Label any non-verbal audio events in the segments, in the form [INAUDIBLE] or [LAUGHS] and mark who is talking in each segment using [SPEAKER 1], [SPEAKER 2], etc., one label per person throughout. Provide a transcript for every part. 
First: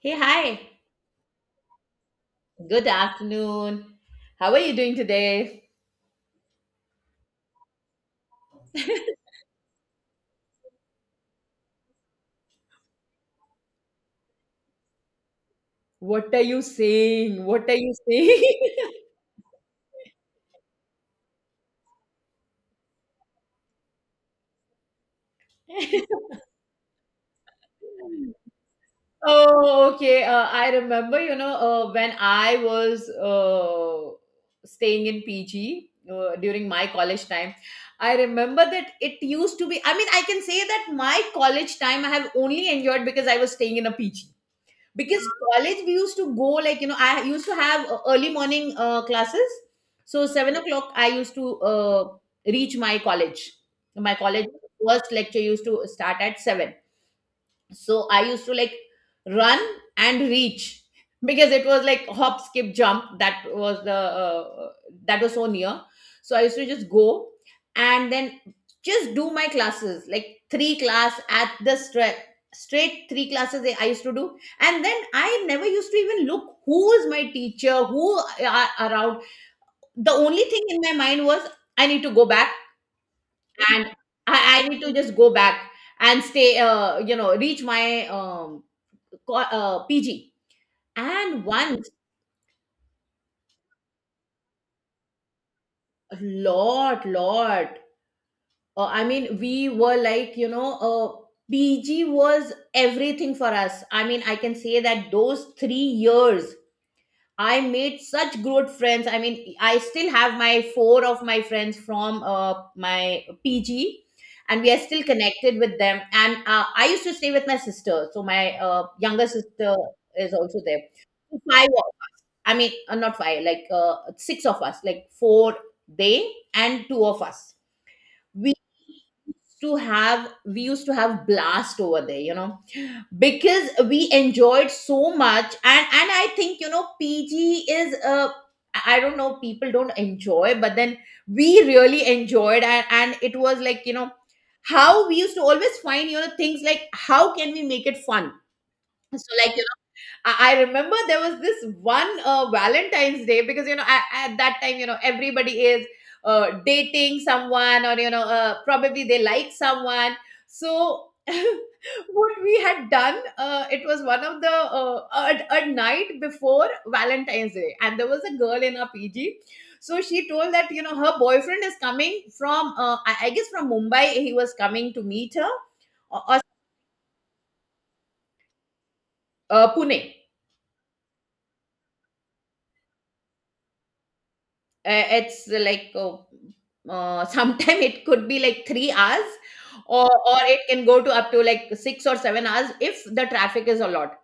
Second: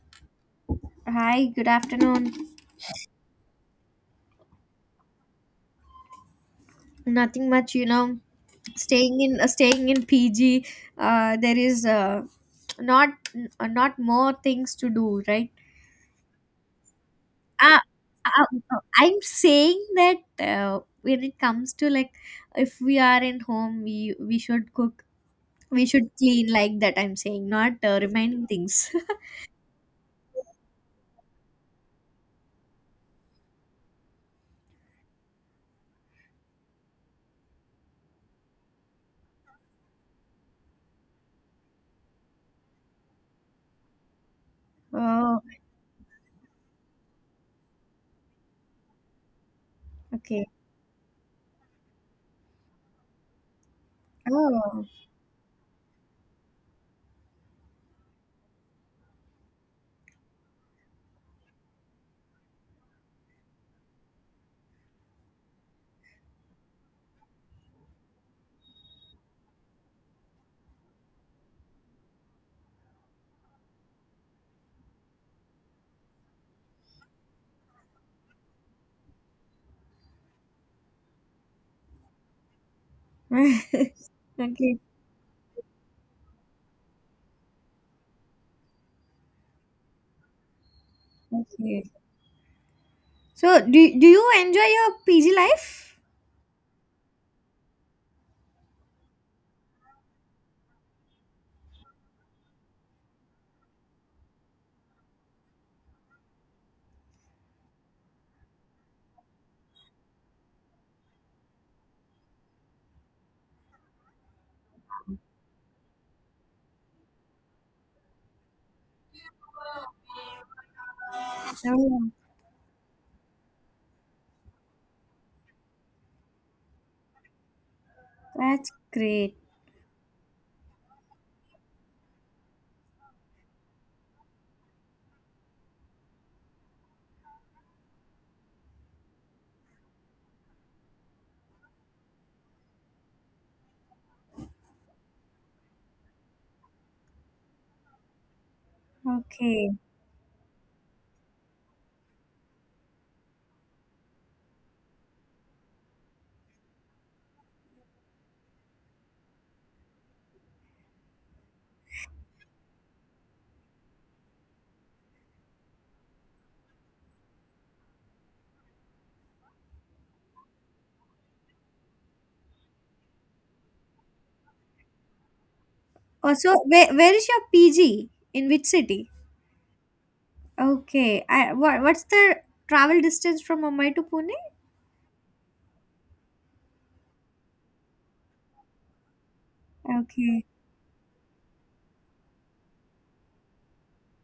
[SPEAKER 1] Hey, hi.
[SPEAKER 2] Hi, good afternoon.
[SPEAKER 1] Good afternoon. How are you doing today?
[SPEAKER 2] Nothing much, you know. Staying in staying in PG, there is not not more things to do, right?
[SPEAKER 1] What are you saying? What are
[SPEAKER 2] Uh,
[SPEAKER 1] you saying?
[SPEAKER 2] I'm saying that when it comes to like if we are in home, we should cook, we should
[SPEAKER 1] [LAUGHS]
[SPEAKER 2] clean like that. I'm saying not reminding things. [LAUGHS]
[SPEAKER 1] Oh, okay. I remember, you know, when I was staying in PG during my college time, I remember that it used to be, I mean, I can say that my college time I have only enjoyed because I was staying in a PG. Because
[SPEAKER 2] Oh,
[SPEAKER 1] college we used to go like, you know, I used to have early morning classes, so
[SPEAKER 2] okay.
[SPEAKER 1] 7 o'clock I used to reach my college.
[SPEAKER 2] Oh,
[SPEAKER 1] First lecture used to start at seven, so I used to like run and reach because it was like hop, skip, jump. That was the that was so near. So I used to just go and then just do my classes, like three class at the straight three classes I used to do, and then I never used to even look who is my teacher, who are around. The only thing in my mind was I need to go back, and I
[SPEAKER 2] [LAUGHS] okay,
[SPEAKER 1] need to just go back and stay. You know, reach my PG. And
[SPEAKER 2] okay.
[SPEAKER 1] once,
[SPEAKER 2] So, do you enjoy your PG life?
[SPEAKER 1] lot lot. I mean, we were like, you know, PG was everything for us. I mean, I can say that those 3 years, I made such good friends. I mean, I still have my four of my friends from my PG, and we are still connected with them. And I used to stay with my sister, so my younger sister is also there. So, five.
[SPEAKER 2] Oh.
[SPEAKER 1] I mean, not five, like six of us, like four they and two of us. We
[SPEAKER 2] That's great.
[SPEAKER 1] used to have blast over there, you know, because we enjoyed so much, and I think, you know, PG is uh, I don't know, people don't enjoy, but then we really enjoyed, and it was like, you know, how we used to always find, you know, things like how can we make it fun. So like,
[SPEAKER 2] Okay.
[SPEAKER 1] I remember there was this one Valentine's Day, because, you know, at that time, you know, everybody is dating someone, or, you know, probably they like someone. So [LAUGHS] what we had done, it was one of the a night before Valentine's Day, and there was a girl in our PG. So she told that, you know, her boyfriend is coming from I guess from Mumbai. He was coming to meet her or
[SPEAKER 2] Also, where is your PG? In which city?
[SPEAKER 1] Pune.
[SPEAKER 2] Okay. I, what's the travel distance from Mumbai to Pune?
[SPEAKER 1] It's like [LAUGHS] sometime it could be like 3 hours or
[SPEAKER 2] Okay.
[SPEAKER 1] it can go to up to like 6 or 7 hours if the traffic is a lot.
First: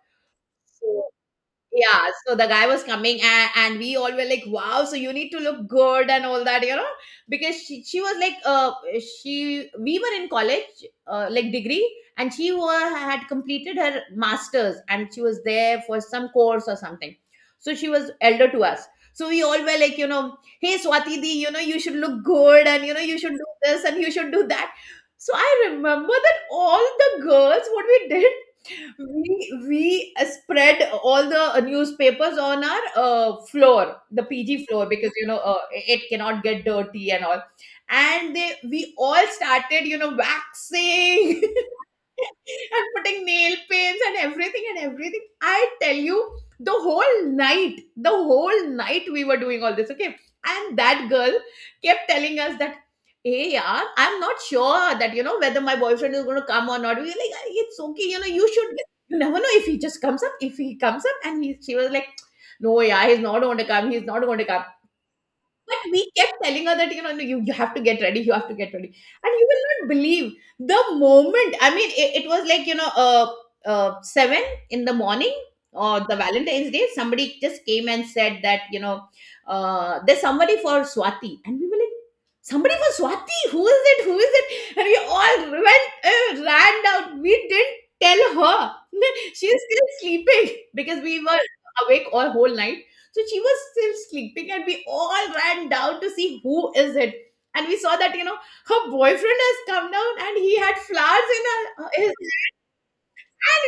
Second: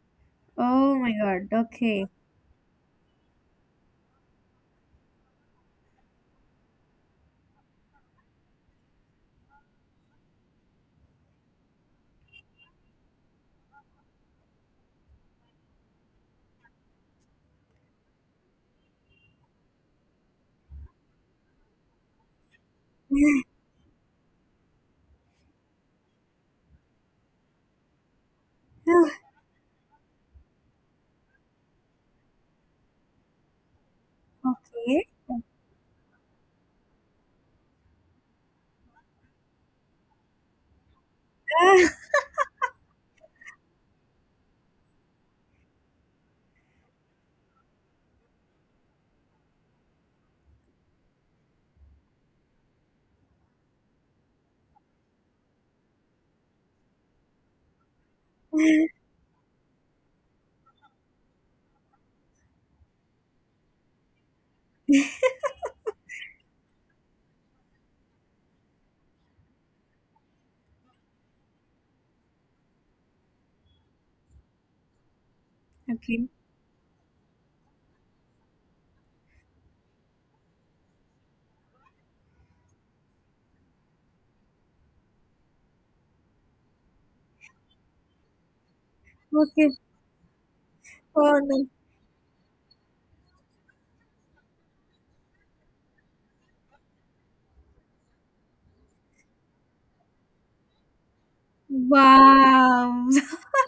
[SPEAKER 2] Oh
[SPEAKER 1] So
[SPEAKER 2] my God.
[SPEAKER 1] yeah,
[SPEAKER 2] Okay.
[SPEAKER 1] so the guy was coming, and we all were like, wow, so you need to look good and all that, you know, because she was like, we were in college, like degree, and she were, had completed her master's, and she was there for some course or something. So she was elder to us. So we all were like, you know, hey, Swati di, you know, you should look good, and, you know, you should do this, and you should do that. So I remember that all the girls, what we did,
[SPEAKER 2] [SIGHS]
[SPEAKER 1] we we spread all the newspapers on our floor, the PG floor,
[SPEAKER 2] Okay.
[SPEAKER 1] because, you know, it cannot get dirty and all. And they we all started, you know, waxing
[SPEAKER 2] [LAUGHS]
[SPEAKER 1] [LAUGHS] and putting nail paints and everything, and everything I tell you, the whole night we were doing all this, okay. And that girl kept telling us that, hey, yeah, I'm not sure that, you know, whether my boyfriend is going to come or not. We were like, "Ah, it's okay, you know, you should,
[SPEAKER 2] Okay.
[SPEAKER 1] you never know if he just comes up. If he comes up, and he," she was like, "No, yeah, he's not going to come. He's not going to come." But we kept telling her that, you know, no, you have to get ready, you have to get ready. And you will not believe the moment, I mean, it was like, you know, 7 in the morning, or the Valentine's Day, somebody just came and said that, you know, there's somebody for Swati. And we were like, somebody for Swati? Who is it? Who is it? And we all went, ran down. We didn't tell her. [LAUGHS] She's
[SPEAKER 2] Okay.
[SPEAKER 1] still sleeping because we
[SPEAKER 2] Oh,
[SPEAKER 1] were
[SPEAKER 2] no.
[SPEAKER 1] awake all whole night, so she was still sleeping, and we all ran down to see who is it. And we saw that, you know, her boyfriend has come down, and he had flowers in her, his hand.
[SPEAKER 2] Wow.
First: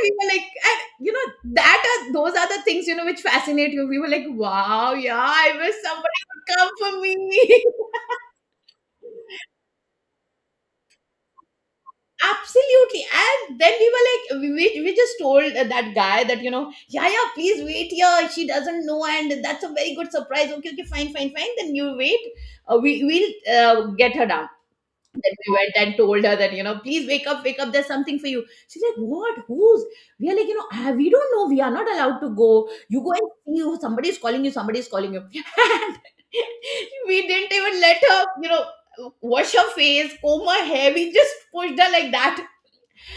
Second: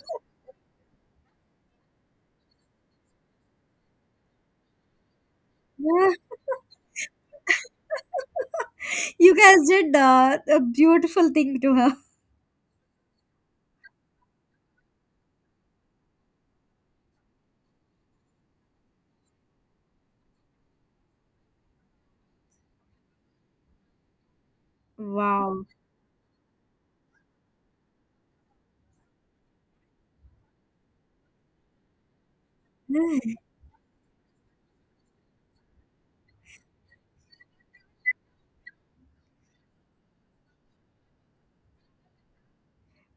[SPEAKER 1] We were like, and, you know, that are, those are the things, you know, which fascinate you. We were like, wow, yeah, I wish somebody
[SPEAKER 2] [LAUGHS]
[SPEAKER 1] would come for me.
[SPEAKER 2] You guys did a beautiful thing to her.
[SPEAKER 1] [LAUGHS] Absolutely. And then we were like, we just told that guy that, you know, yeah, yeah, please wait here. She doesn't know. And that's a very good surprise. Okay, okay, fine, fine, fine. Then you wait. We'll get her down. Then we
[SPEAKER 2] Wow.
[SPEAKER 1] went and told her that, you know, please wake up, there's something for you. She's like, what? Who's? We are like, you know, "Ah, we don't know. We are not allowed to go. You go and
[SPEAKER 2] [LAUGHS]
[SPEAKER 1] see, who somebody is calling you, somebody is calling you." [LAUGHS] And we didn't even let her, you know, wash her face, comb her hair. We just pushed her like that.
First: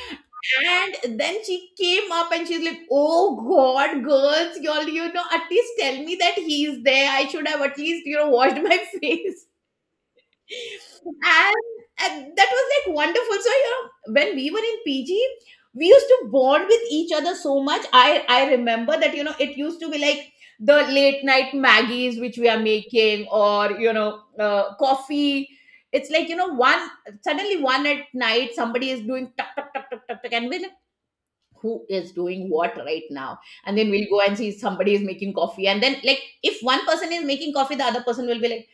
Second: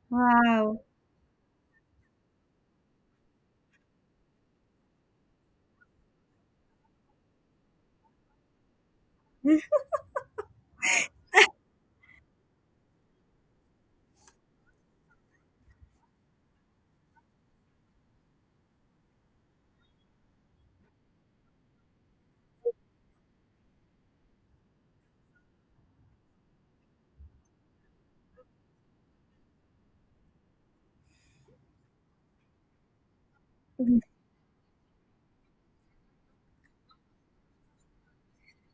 [SPEAKER 2] Wow.
[SPEAKER 1] And then she came up and she's like, Oh God, girls, y'all, you know, at least tell me that he's there. I should have at least, you know, washed my [LAUGHS] face. and, and that was like wonderful. So, you know, when we were in PG, we used to bond with each other so much. I remember that, you know, it used to be like the late night maggies which we are making, or, you know, coffee. It's like, you know, one suddenly one at night somebody is doing tuck tuck tuck tuck tuck tuck, and we're like, who is doing what right now. And then we'll
[SPEAKER 2] [LAUGHS]
[SPEAKER 1] go and see, somebody is making coffee. And then like, if one person is making coffee, the other person will be like,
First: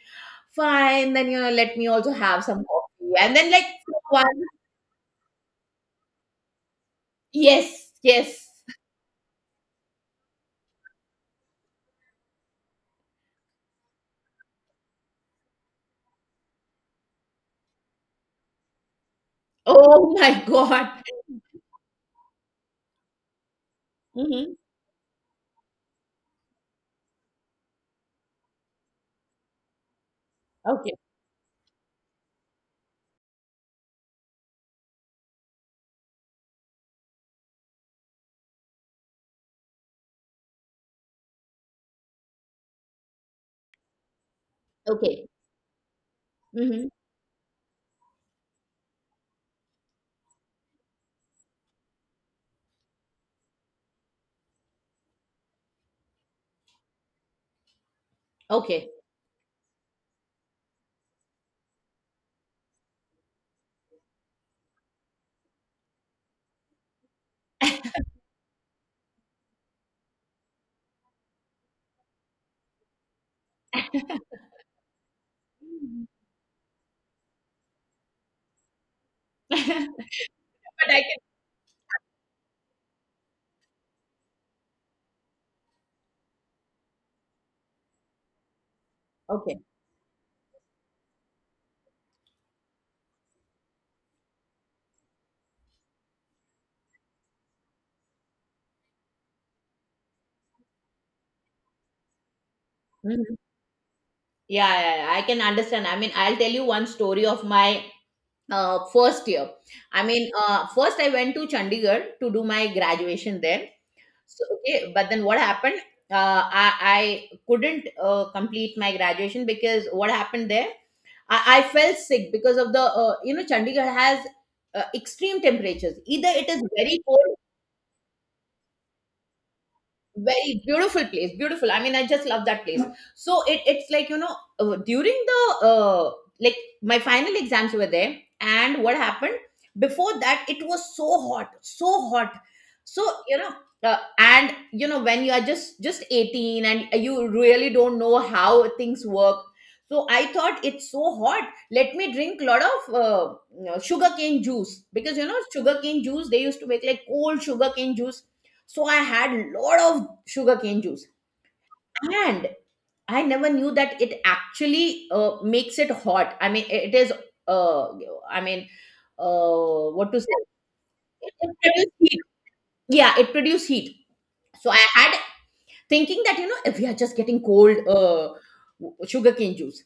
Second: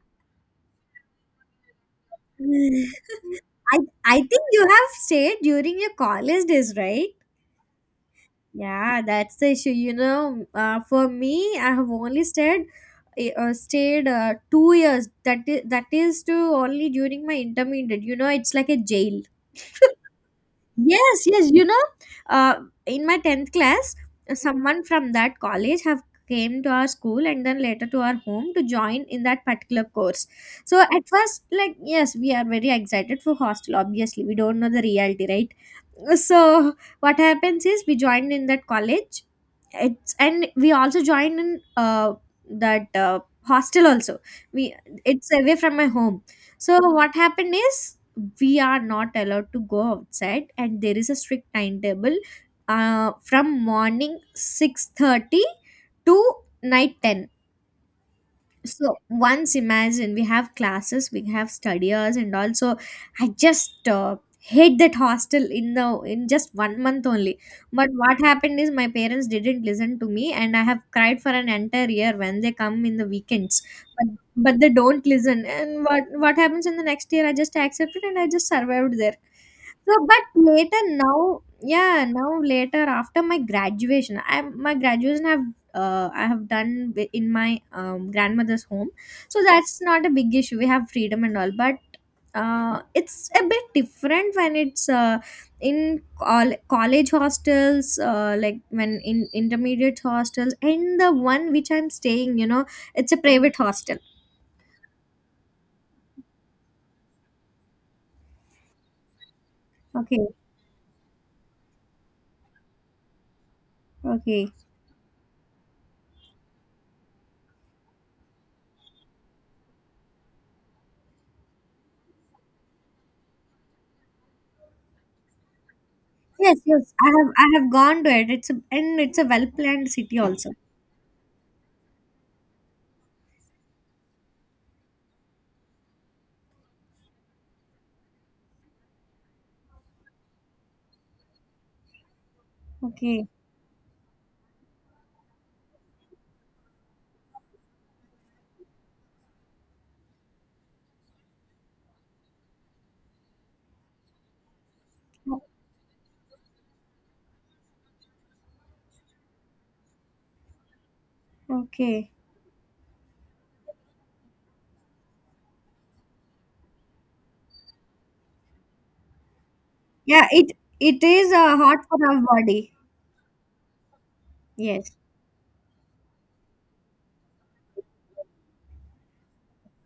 [SPEAKER 1] fine, then, you know, let me also have some coffee. And then, like,
[SPEAKER 2] I I think
[SPEAKER 1] one,
[SPEAKER 2] you have stayed during your college days, right?
[SPEAKER 1] yes, yes.
[SPEAKER 2] Yeah, that's the issue. You know, for me, I have only stayed two years. That is to only during my intermediate. You know, it's like a jail.
[SPEAKER 1] Oh my God.
[SPEAKER 2] Yes, yes, you know, uh, in my 10th class,
[SPEAKER 1] Mhm.
[SPEAKER 2] someone from that college have came to our school and then later to our home to join in that particular course. So
[SPEAKER 1] Okay,
[SPEAKER 2] at first, like, yes, we are very excited for hostel. Obviously, we don't know the reality, right? So what happens is we joined in that college it's and we also joined in that hostel also we
[SPEAKER 1] okay.
[SPEAKER 2] it's away from my home, so
[SPEAKER 1] Mhm.
[SPEAKER 2] what happened is we are not allowed to go outside, and there is a strict timetable from morning 6:30 to night 10.
[SPEAKER 1] Okay.
[SPEAKER 2] So once imagine we have classes, we have study, and also I just hate that hostel in the in just one month only. But what happened is my parents didn't listen to me, and I have cried for an entire year when they come in the weekends. But but they don't listen, and what
[SPEAKER 1] Mhm.
[SPEAKER 2] what happens in the next year? I just accepted and I just survived there. So,
[SPEAKER 1] [LAUGHS]
[SPEAKER 2] but later
[SPEAKER 1] But I can,
[SPEAKER 2] now, yeah, now later after my graduation, I my graduation have I have done wi- in my grandmother's home. So
[SPEAKER 1] okay.
[SPEAKER 2] that's not a big issue. We have freedom and all, but it's a bit different when it's in col- college hostels, like when in intermediate hostels, and the one which I'm staying, you know, it's a
[SPEAKER 1] Mhm.
[SPEAKER 2] private hostel.
[SPEAKER 1] Yeah, yeah, yeah, I can understand. I mean, I'll tell you one story of my first year. I
[SPEAKER 2] Okay,
[SPEAKER 1] mean, first I went to Chandigarh to do my graduation there. So,
[SPEAKER 2] okay.
[SPEAKER 1] okay, but then what happened? I couldn't complete my graduation, because what happened there? I felt sick because of the you know, Chandigarh has extreme temperatures. Either it
[SPEAKER 2] Yes,
[SPEAKER 1] is
[SPEAKER 2] yes.
[SPEAKER 1] very
[SPEAKER 2] I have
[SPEAKER 1] cold,
[SPEAKER 2] I have gone to it. It's a, and it's a well planned city also.
[SPEAKER 1] very beautiful place, beautiful, I mean, I just love that place. So it's like, you know, during the like my final exams were there, and what happened, before that it was so hot, so hot. So,
[SPEAKER 2] Okay,
[SPEAKER 1] you know, and you know when you are just 18 and you really don't know how things work, so I thought it's so hot, let me drink lot of sugarcane juice, because you know sugarcane juice, they used to make like cold sugarcane juice. So I had lot of sugarcane juice.
[SPEAKER 2] okay.
[SPEAKER 1] And I never knew that it actually makes it hot. I mean it is uh, i mean what to
[SPEAKER 2] Yeah,
[SPEAKER 1] say,
[SPEAKER 2] it is
[SPEAKER 1] it
[SPEAKER 2] hot
[SPEAKER 1] produce
[SPEAKER 2] for
[SPEAKER 1] heat.
[SPEAKER 2] our body.
[SPEAKER 1] Yeah, it produces heat. So I
[SPEAKER 2] Yes.
[SPEAKER 1] had thinking that, you know, if we are just getting cold sugarcane juice.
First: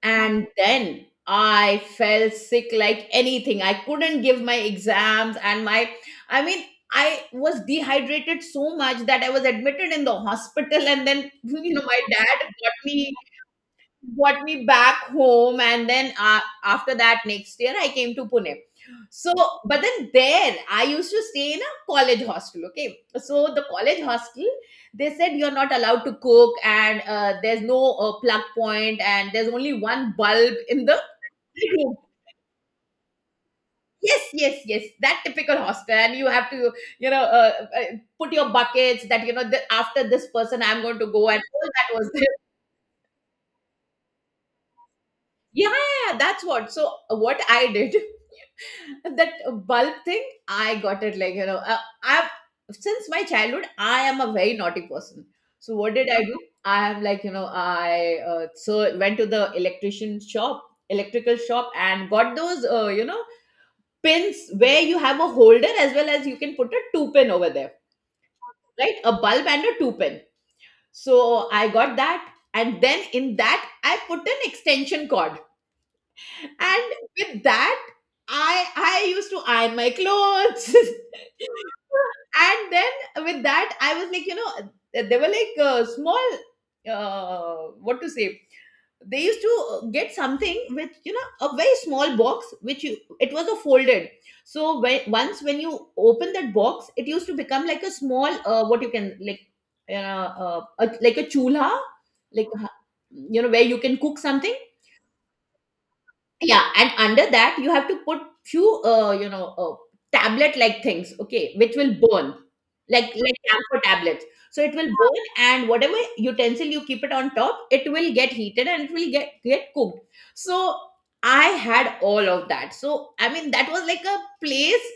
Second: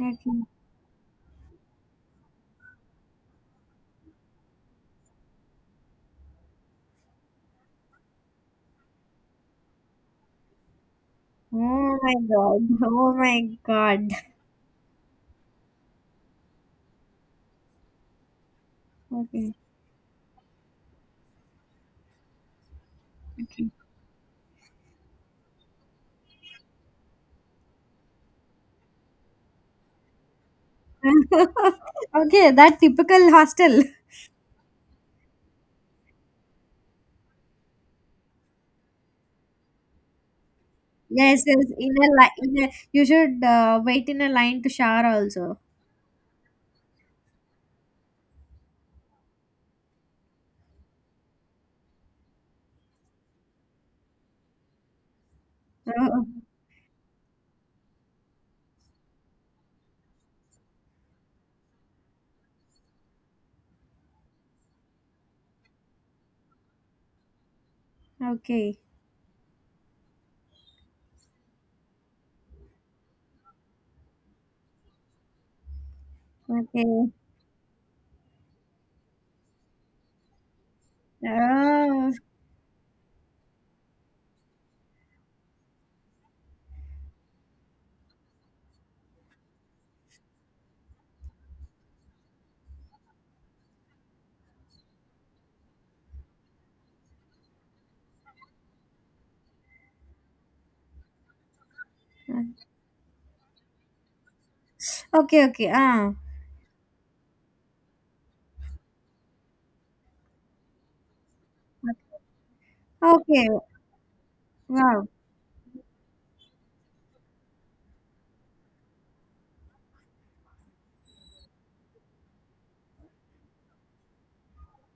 [SPEAKER 2] Okay.
[SPEAKER 1] And then I fell sick like anything. I couldn't give my exams and my, I mean, I was dehydrated so much that I was admitted in the hospital. And then [LAUGHS] you know,
[SPEAKER 2] Oh
[SPEAKER 1] my
[SPEAKER 2] my
[SPEAKER 1] dad
[SPEAKER 2] God.
[SPEAKER 1] got
[SPEAKER 2] Oh
[SPEAKER 1] me,
[SPEAKER 2] my God.
[SPEAKER 1] brought me back home. And then after that next year, I came to Pune. So
[SPEAKER 2] Okay.
[SPEAKER 1] but then there I used to stay in a college hostel. Okay, so the college hostel, they said you're not allowed to cook, and there's no plug point, and there's only one bulb in the room.
[SPEAKER 2] [LAUGHS] Okay, that typical hostel.
[SPEAKER 1] Yes, that typical hostel. And you have to, you know uh, uh, put your buckets that, you know, the, after this person I'm going to go,
[SPEAKER 2] Yes,
[SPEAKER 1] and
[SPEAKER 2] yes.
[SPEAKER 1] all that
[SPEAKER 2] In a
[SPEAKER 1] was
[SPEAKER 2] li-
[SPEAKER 1] there.
[SPEAKER 2] in a, you should wait in a line to shower also.
[SPEAKER 1] Yeah, that's what. So what I did, that bulb thing, I got it like, I, since my childhood I am a very naughty person. So what did I do?
[SPEAKER 2] [LAUGHS]
[SPEAKER 1] I am like, you know, I went to the electrician shop, electrical shop, and got those you know, pins where you have a holder as well as you can put a two pin over there,
[SPEAKER 2] Oh, okay.
[SPEAKER 1] right? A bulb and a two pin. So I got that, and then in that I put an extension cord. And
[SPEAKER 2] Okay.
[SPEAKER 1] with that, I used to iron my clothes.
[SPEAKER 2] Oh.
[SPEAKER 1] [LAUGHS] And then with that, I was like, you know, they were like small, what to say? They used to get something with, you know, a very small box, which you, it was a folded. So when once when you open that box, it used to become like a small what you can like, a, like a chulha, like you know, where you can cook something.
[SPEAKER 2] Okay, okay. Ah.
[SPEAKER 1] Yeah, and under that you have to put few tablet like things, okay, which will burn, like
[SPEAKER 2] Okay.
[SPEAKER 1] camphor tablets. So it will
[SPEAKER 2] Wow.
[SPEAKER 1] burn, and whatever utensil you keep it on top, it will get heated and it will get cooked. So I had all of that. So I mean, that was like a place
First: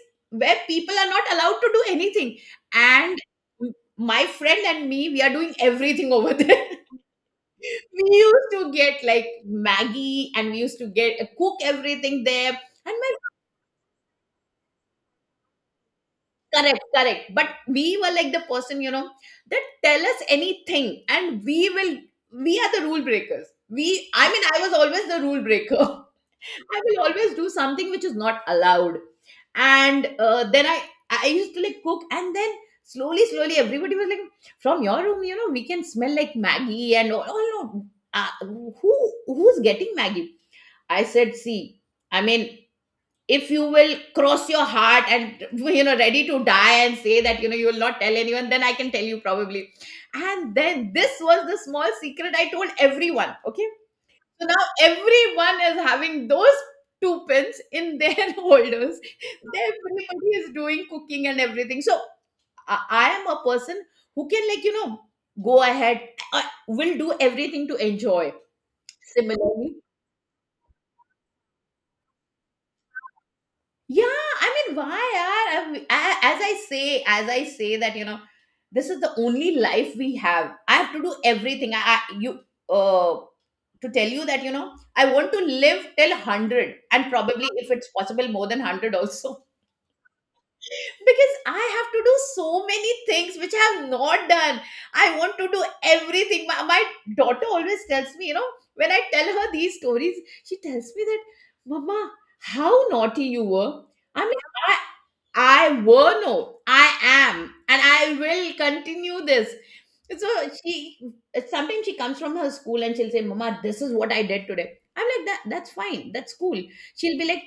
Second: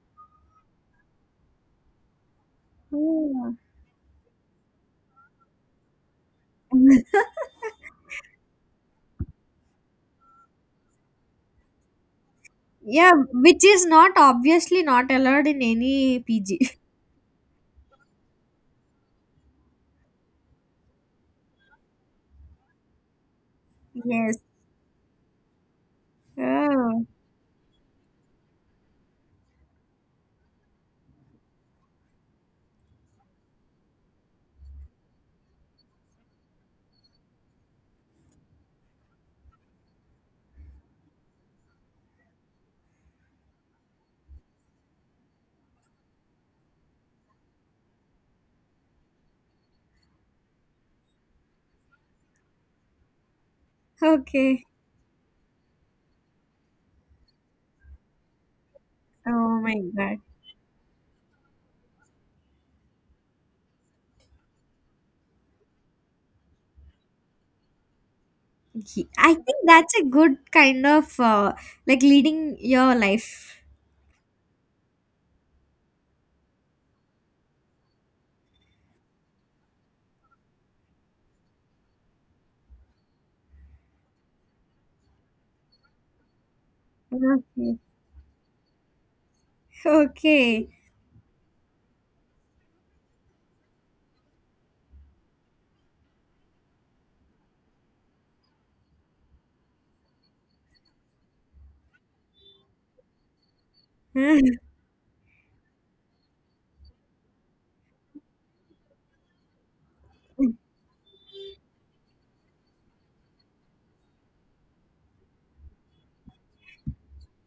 [SPEAKER 1] where people are not allowed to do anything. And
[SPEAKER 2] Oh.
[SPEAKER 1] my friend and me, we are doing everything [LAUGHS] over there.
[SPEAKER 2] [LAUGHS]
[SPEAKER 1] We used to get like Maggie, and we used to get cook everything there. And
[SPEAKER 2] Yeah,
[SPEAKER 1] my,
[SPEAKER 2] which is not obviously not allowed in any PG.
[SPEAKER 1] correct, correct. But we were like the person, you know, that tell us anything and we will, we are the rule breakers.
[SPEAKER 2] [LAUGHS]
[SPEAKER 1] We I
[SPEAKER 2] Yes.
[SPEAKER 1] mean, I was always the rule breaker. [LAUGHS] I will
[SPEAKER 2] Oh.
[SPEAKER 1] always do something which is not allowed. And then I used to like cook. And then slowly, slowly, everybody was like, from your room, you know, we can smell like Maggie and all, no, who's getting Maggie? I said, see, I mean, if you will cross your heart and, [LAUGHS] you know, ready to die and say that, you know, you will not tell anyone, then I can tell you probably. And then this was the small secret I told everyone. Okay. So now
[SPEAKER 2] Okay.
[SPEAKER 1] everyone is having those two pins in their [LAUGHS] holders.
[SPEAKER 2] Oh my God.
[SPEAKER 1] Everybody is doing cooking and everything. So I am a person who can, like, you know, go ahead, I will do everything to enjoy.
[SPEAKER 2] Ye- I think
[SPEAKER 1] Similarly,
[SPEAKER 2] that's a good kind of like leading your life.
[SPEAKER 1] yeah, I mean, why are as I say, that, you know, this is the only life we have. I have to do everything. I you uh to tell you that, you know, I want to live till hundred, and probably if
[SPEAKER 2] Okay.
[SPEAKER 1] it's possible, more than hundred also,
[SPEAKER 2] Okay.
[SPEAKER 1] [LAUGHS] because I have to do so many things which I have not done. I want to do everything. My daughter always tells me, you know, when I tell her these stories, she tells me that, Mama, how naughty you were. I mean,
[SPEAKER 2] [LAUGHS]
[SPEAKER 1] I were, no, I am, and I will continue this. So she, sometimes she comes from her school and she'll say, Mama, this is what I did today. I'm like, that's fine, that's cool. She'll be like,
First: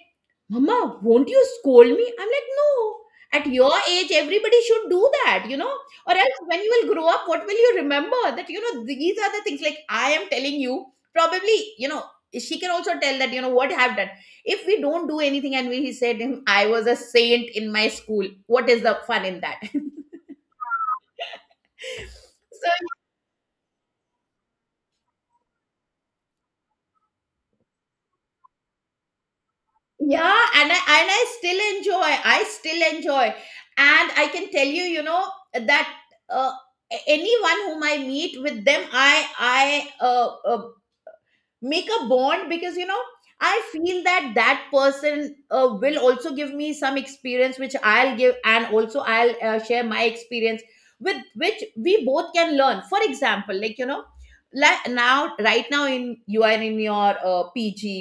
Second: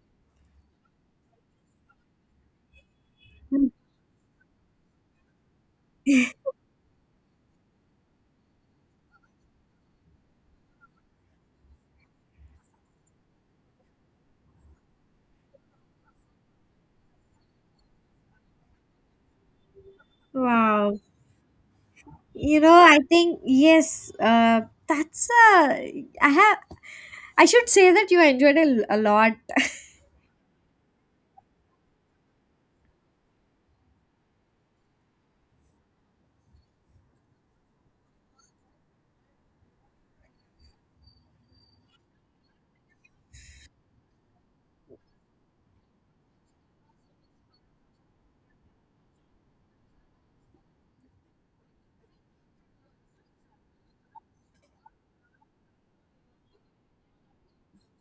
[SPEAKER 1] Mama, won't you scold me? I'm like, no. At your age, everybody should do that, you know? Or else when you will grow up, what will you remember? That, you know, these are the things like I am telling you, probably, you know, she can also tell that, you know, what I've done. If we don't do anything and we said him, I was a saint in my school, what is the fun in that? [LAUGHS]
[SPEAKER 2] Wow. You know,
[SPEAKER 1] So
[SPEAKER 2] I think yes, that's a I have I should say that you enjoyed a lot.
[SPEAKER 1] yeah, and I still enjoy. I still enjoy, and I can tell you, you know, that uh, anyone whom I meet with them, I make a bond, because you know, I feel that that person will also give me some experience which I'll give, and also I'll share my experience, with which we both can learn. For example, like, you know, like now, right now, in you are in your PG,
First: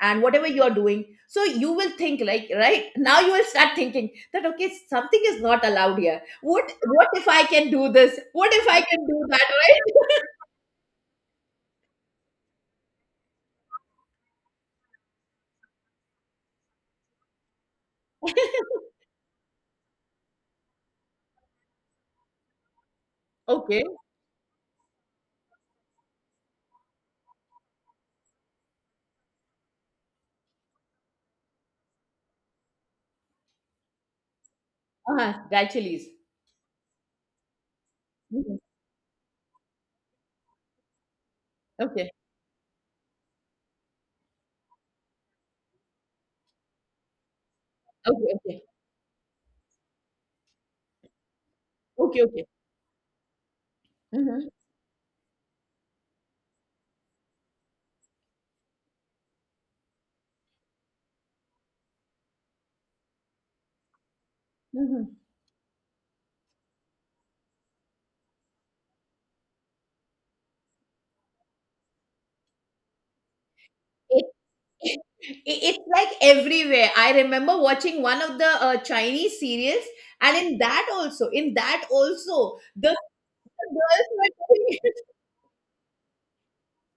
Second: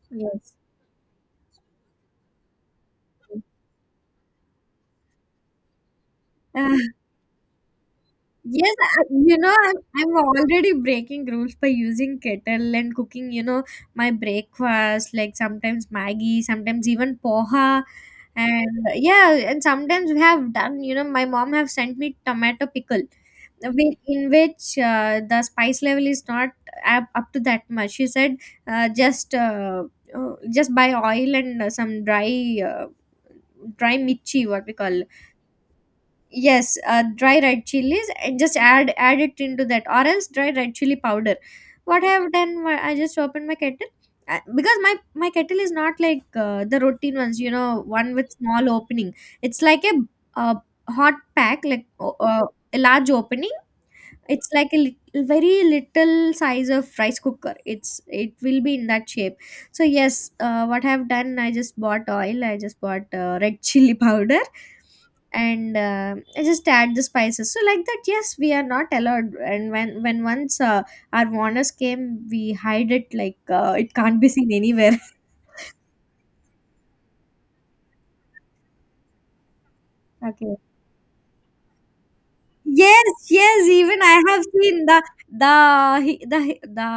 [SPEAKER 1] and whatever
[SPEAKER 2] Yes.
[SPEAKER 1] you are doing, so you will think like right [LAUGHS] now, you will start thinking that, okay, something is not allowed here, what
[SPEAKER 2] [LAUGHS]
[SPEAKER 1] what if I can do this, what if
[SPEAKER 2] Yes,
[SPEAKER 1] I
[SPEAKER 2] I-
[SPEAKER 1] can do
[SPEAKER 2] you
[SPEAKER 1] that,
[SPEAKER 2] know, I'm
[SPEAKER 1] right?
[SPEAKER 2] already breaking rules by using kettle and cooking, you know, my breakfast, like sometimes Maggie, sometimes even poha. And yeah, and sometimes we have done, you know, my mom have sent me tomato pickle,
[SPEAKER 1] [LAUGHS] Okay.
[SPEAKER 2] whi- in which the spice level is not up to that much. She said, uh, just uh, just buy oil and some dry dry mirchi, what we call
[SPEAKER 1] Uh-huh, gradually.
[SPEAKER 2] yes dry red chilies and just
[SPEAKER 1] Mhm.
[SPEAKER 2] add it into that, or else dry red chili powder. What
[SPEAKER 1] Okay.
[SPEAKER 2] I have done wa- I just opened my kettle because my kettle is not like the routine ones, you know, one with
[SPEAKER 1] Okay, okay.
[SPEAKER 2] small opening. It's like a, uh hot pack like o-
[SPEAKER 1] Okay, okay.
[SPEAKER 2] a large opening.
[SPEAKER 1] Mhm,
[SPEAKER 2] It's like a lit- very little size of rice cooker. It's it will be in that shape. So yes, what I've done, I just bought oil, I just bought [LAUGHS] red chili powder,
[SPEAKER 1] mhm.
[SPEAKER 2] and I just add the spices. So like that, yes, we are not allowed, and when once our warners came, we hide it like it can't
[SPEAKER 1] It,
[SPEAKER 2] be seen
[SPEAKER 1] [LAUGHS]
[SPEAKER 2] anywhere.
[SPEAKER 1] it- it's like everywhere. I remember watching one of the Chinese series,
[SPEAKER 2] [LAUGHS]
[SPEAKER 1] and
[SPEAKER 2] Okay.
[SPEAKER 1] in that also, the
[SPEAKER 2] Yes, yes. Even
[SPEAKER 1] girls
[SPEAKER 2] I
[SPEAKER 1] were
[SPEAKER 2] have
[SPEAKER 1] doing
[SPEAKER 2] seen
[SPEAKER 1] it.
[SPEAKER 2] the
[SPEAKER 1] [LAUGHS]
[SPEAKER 2] the he- the he- the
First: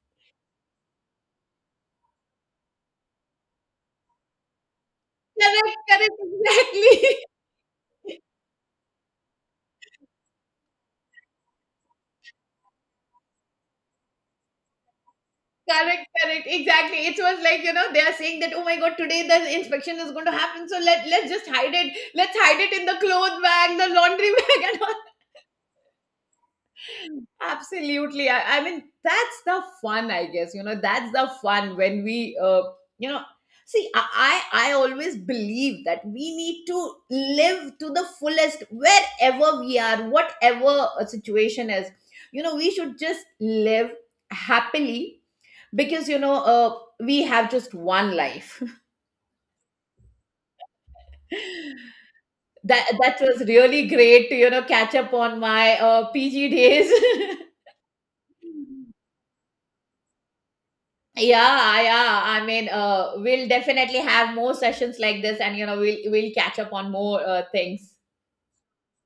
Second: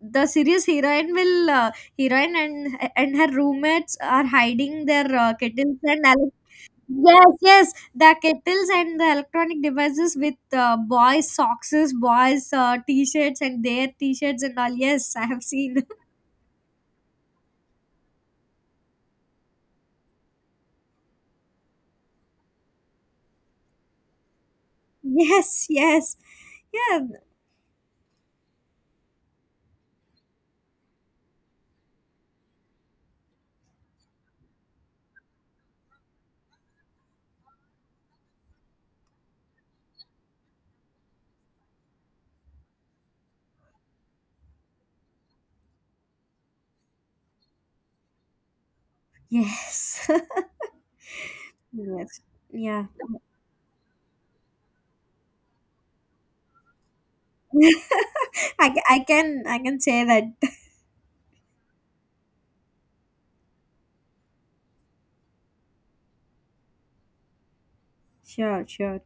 [SPEAKER 2] the serious heroine will heroine and her roommates are hiding their
[SPEAKER 1] Correct,
[SPEAKER 2] kettles and
[SPEAKER 1] correct,
[SPEAKER 2] ele-
[SPEAKER 1] exactly.
[SPEAKER 2] yes, yes, the kettles and the electronic devices with boys' socks, boys' t-shirts and their t-shirts and all. Yes, I have
[SPEAKER 1] [LAUGHS]
[SPEAKER 2] seen. [LAUGHS]
[SPEAKER 1] Correct, correct, exactly. It was like, you know, they are saying that, oh my god, today the inspection is going to happen, so let's just hide it, let's hide it in the clothes bag, the laundry [LAUGHS] bag, and all.
[SPEAKER 2] Yes, yes, yeah,
[SPEAKER 1] Absolutely. I mean, that's the fun, I guess. You know, that's the fun when we, you know, see, I always believe that we need to live to the fullest wherever we are, whatever a situation is. You know, we should just live happily, because, you know, we have just one life. [LAUGHS]
[SPEAKER 2] yes, [LAUGHS] yes, yeah.
[SPEAKER 1] That that was really great to, you know, catch up on my PG days. [LAUGHS]
[SPEAKER 2] [LAUGHS] I, ca- I can say that
[SPEAKER 1] Yeah, yeah. I mean, we'll definitely have more sessions like this, and you know, we'll catch up on more things.
[SPEAKER 2] 谢尔切尔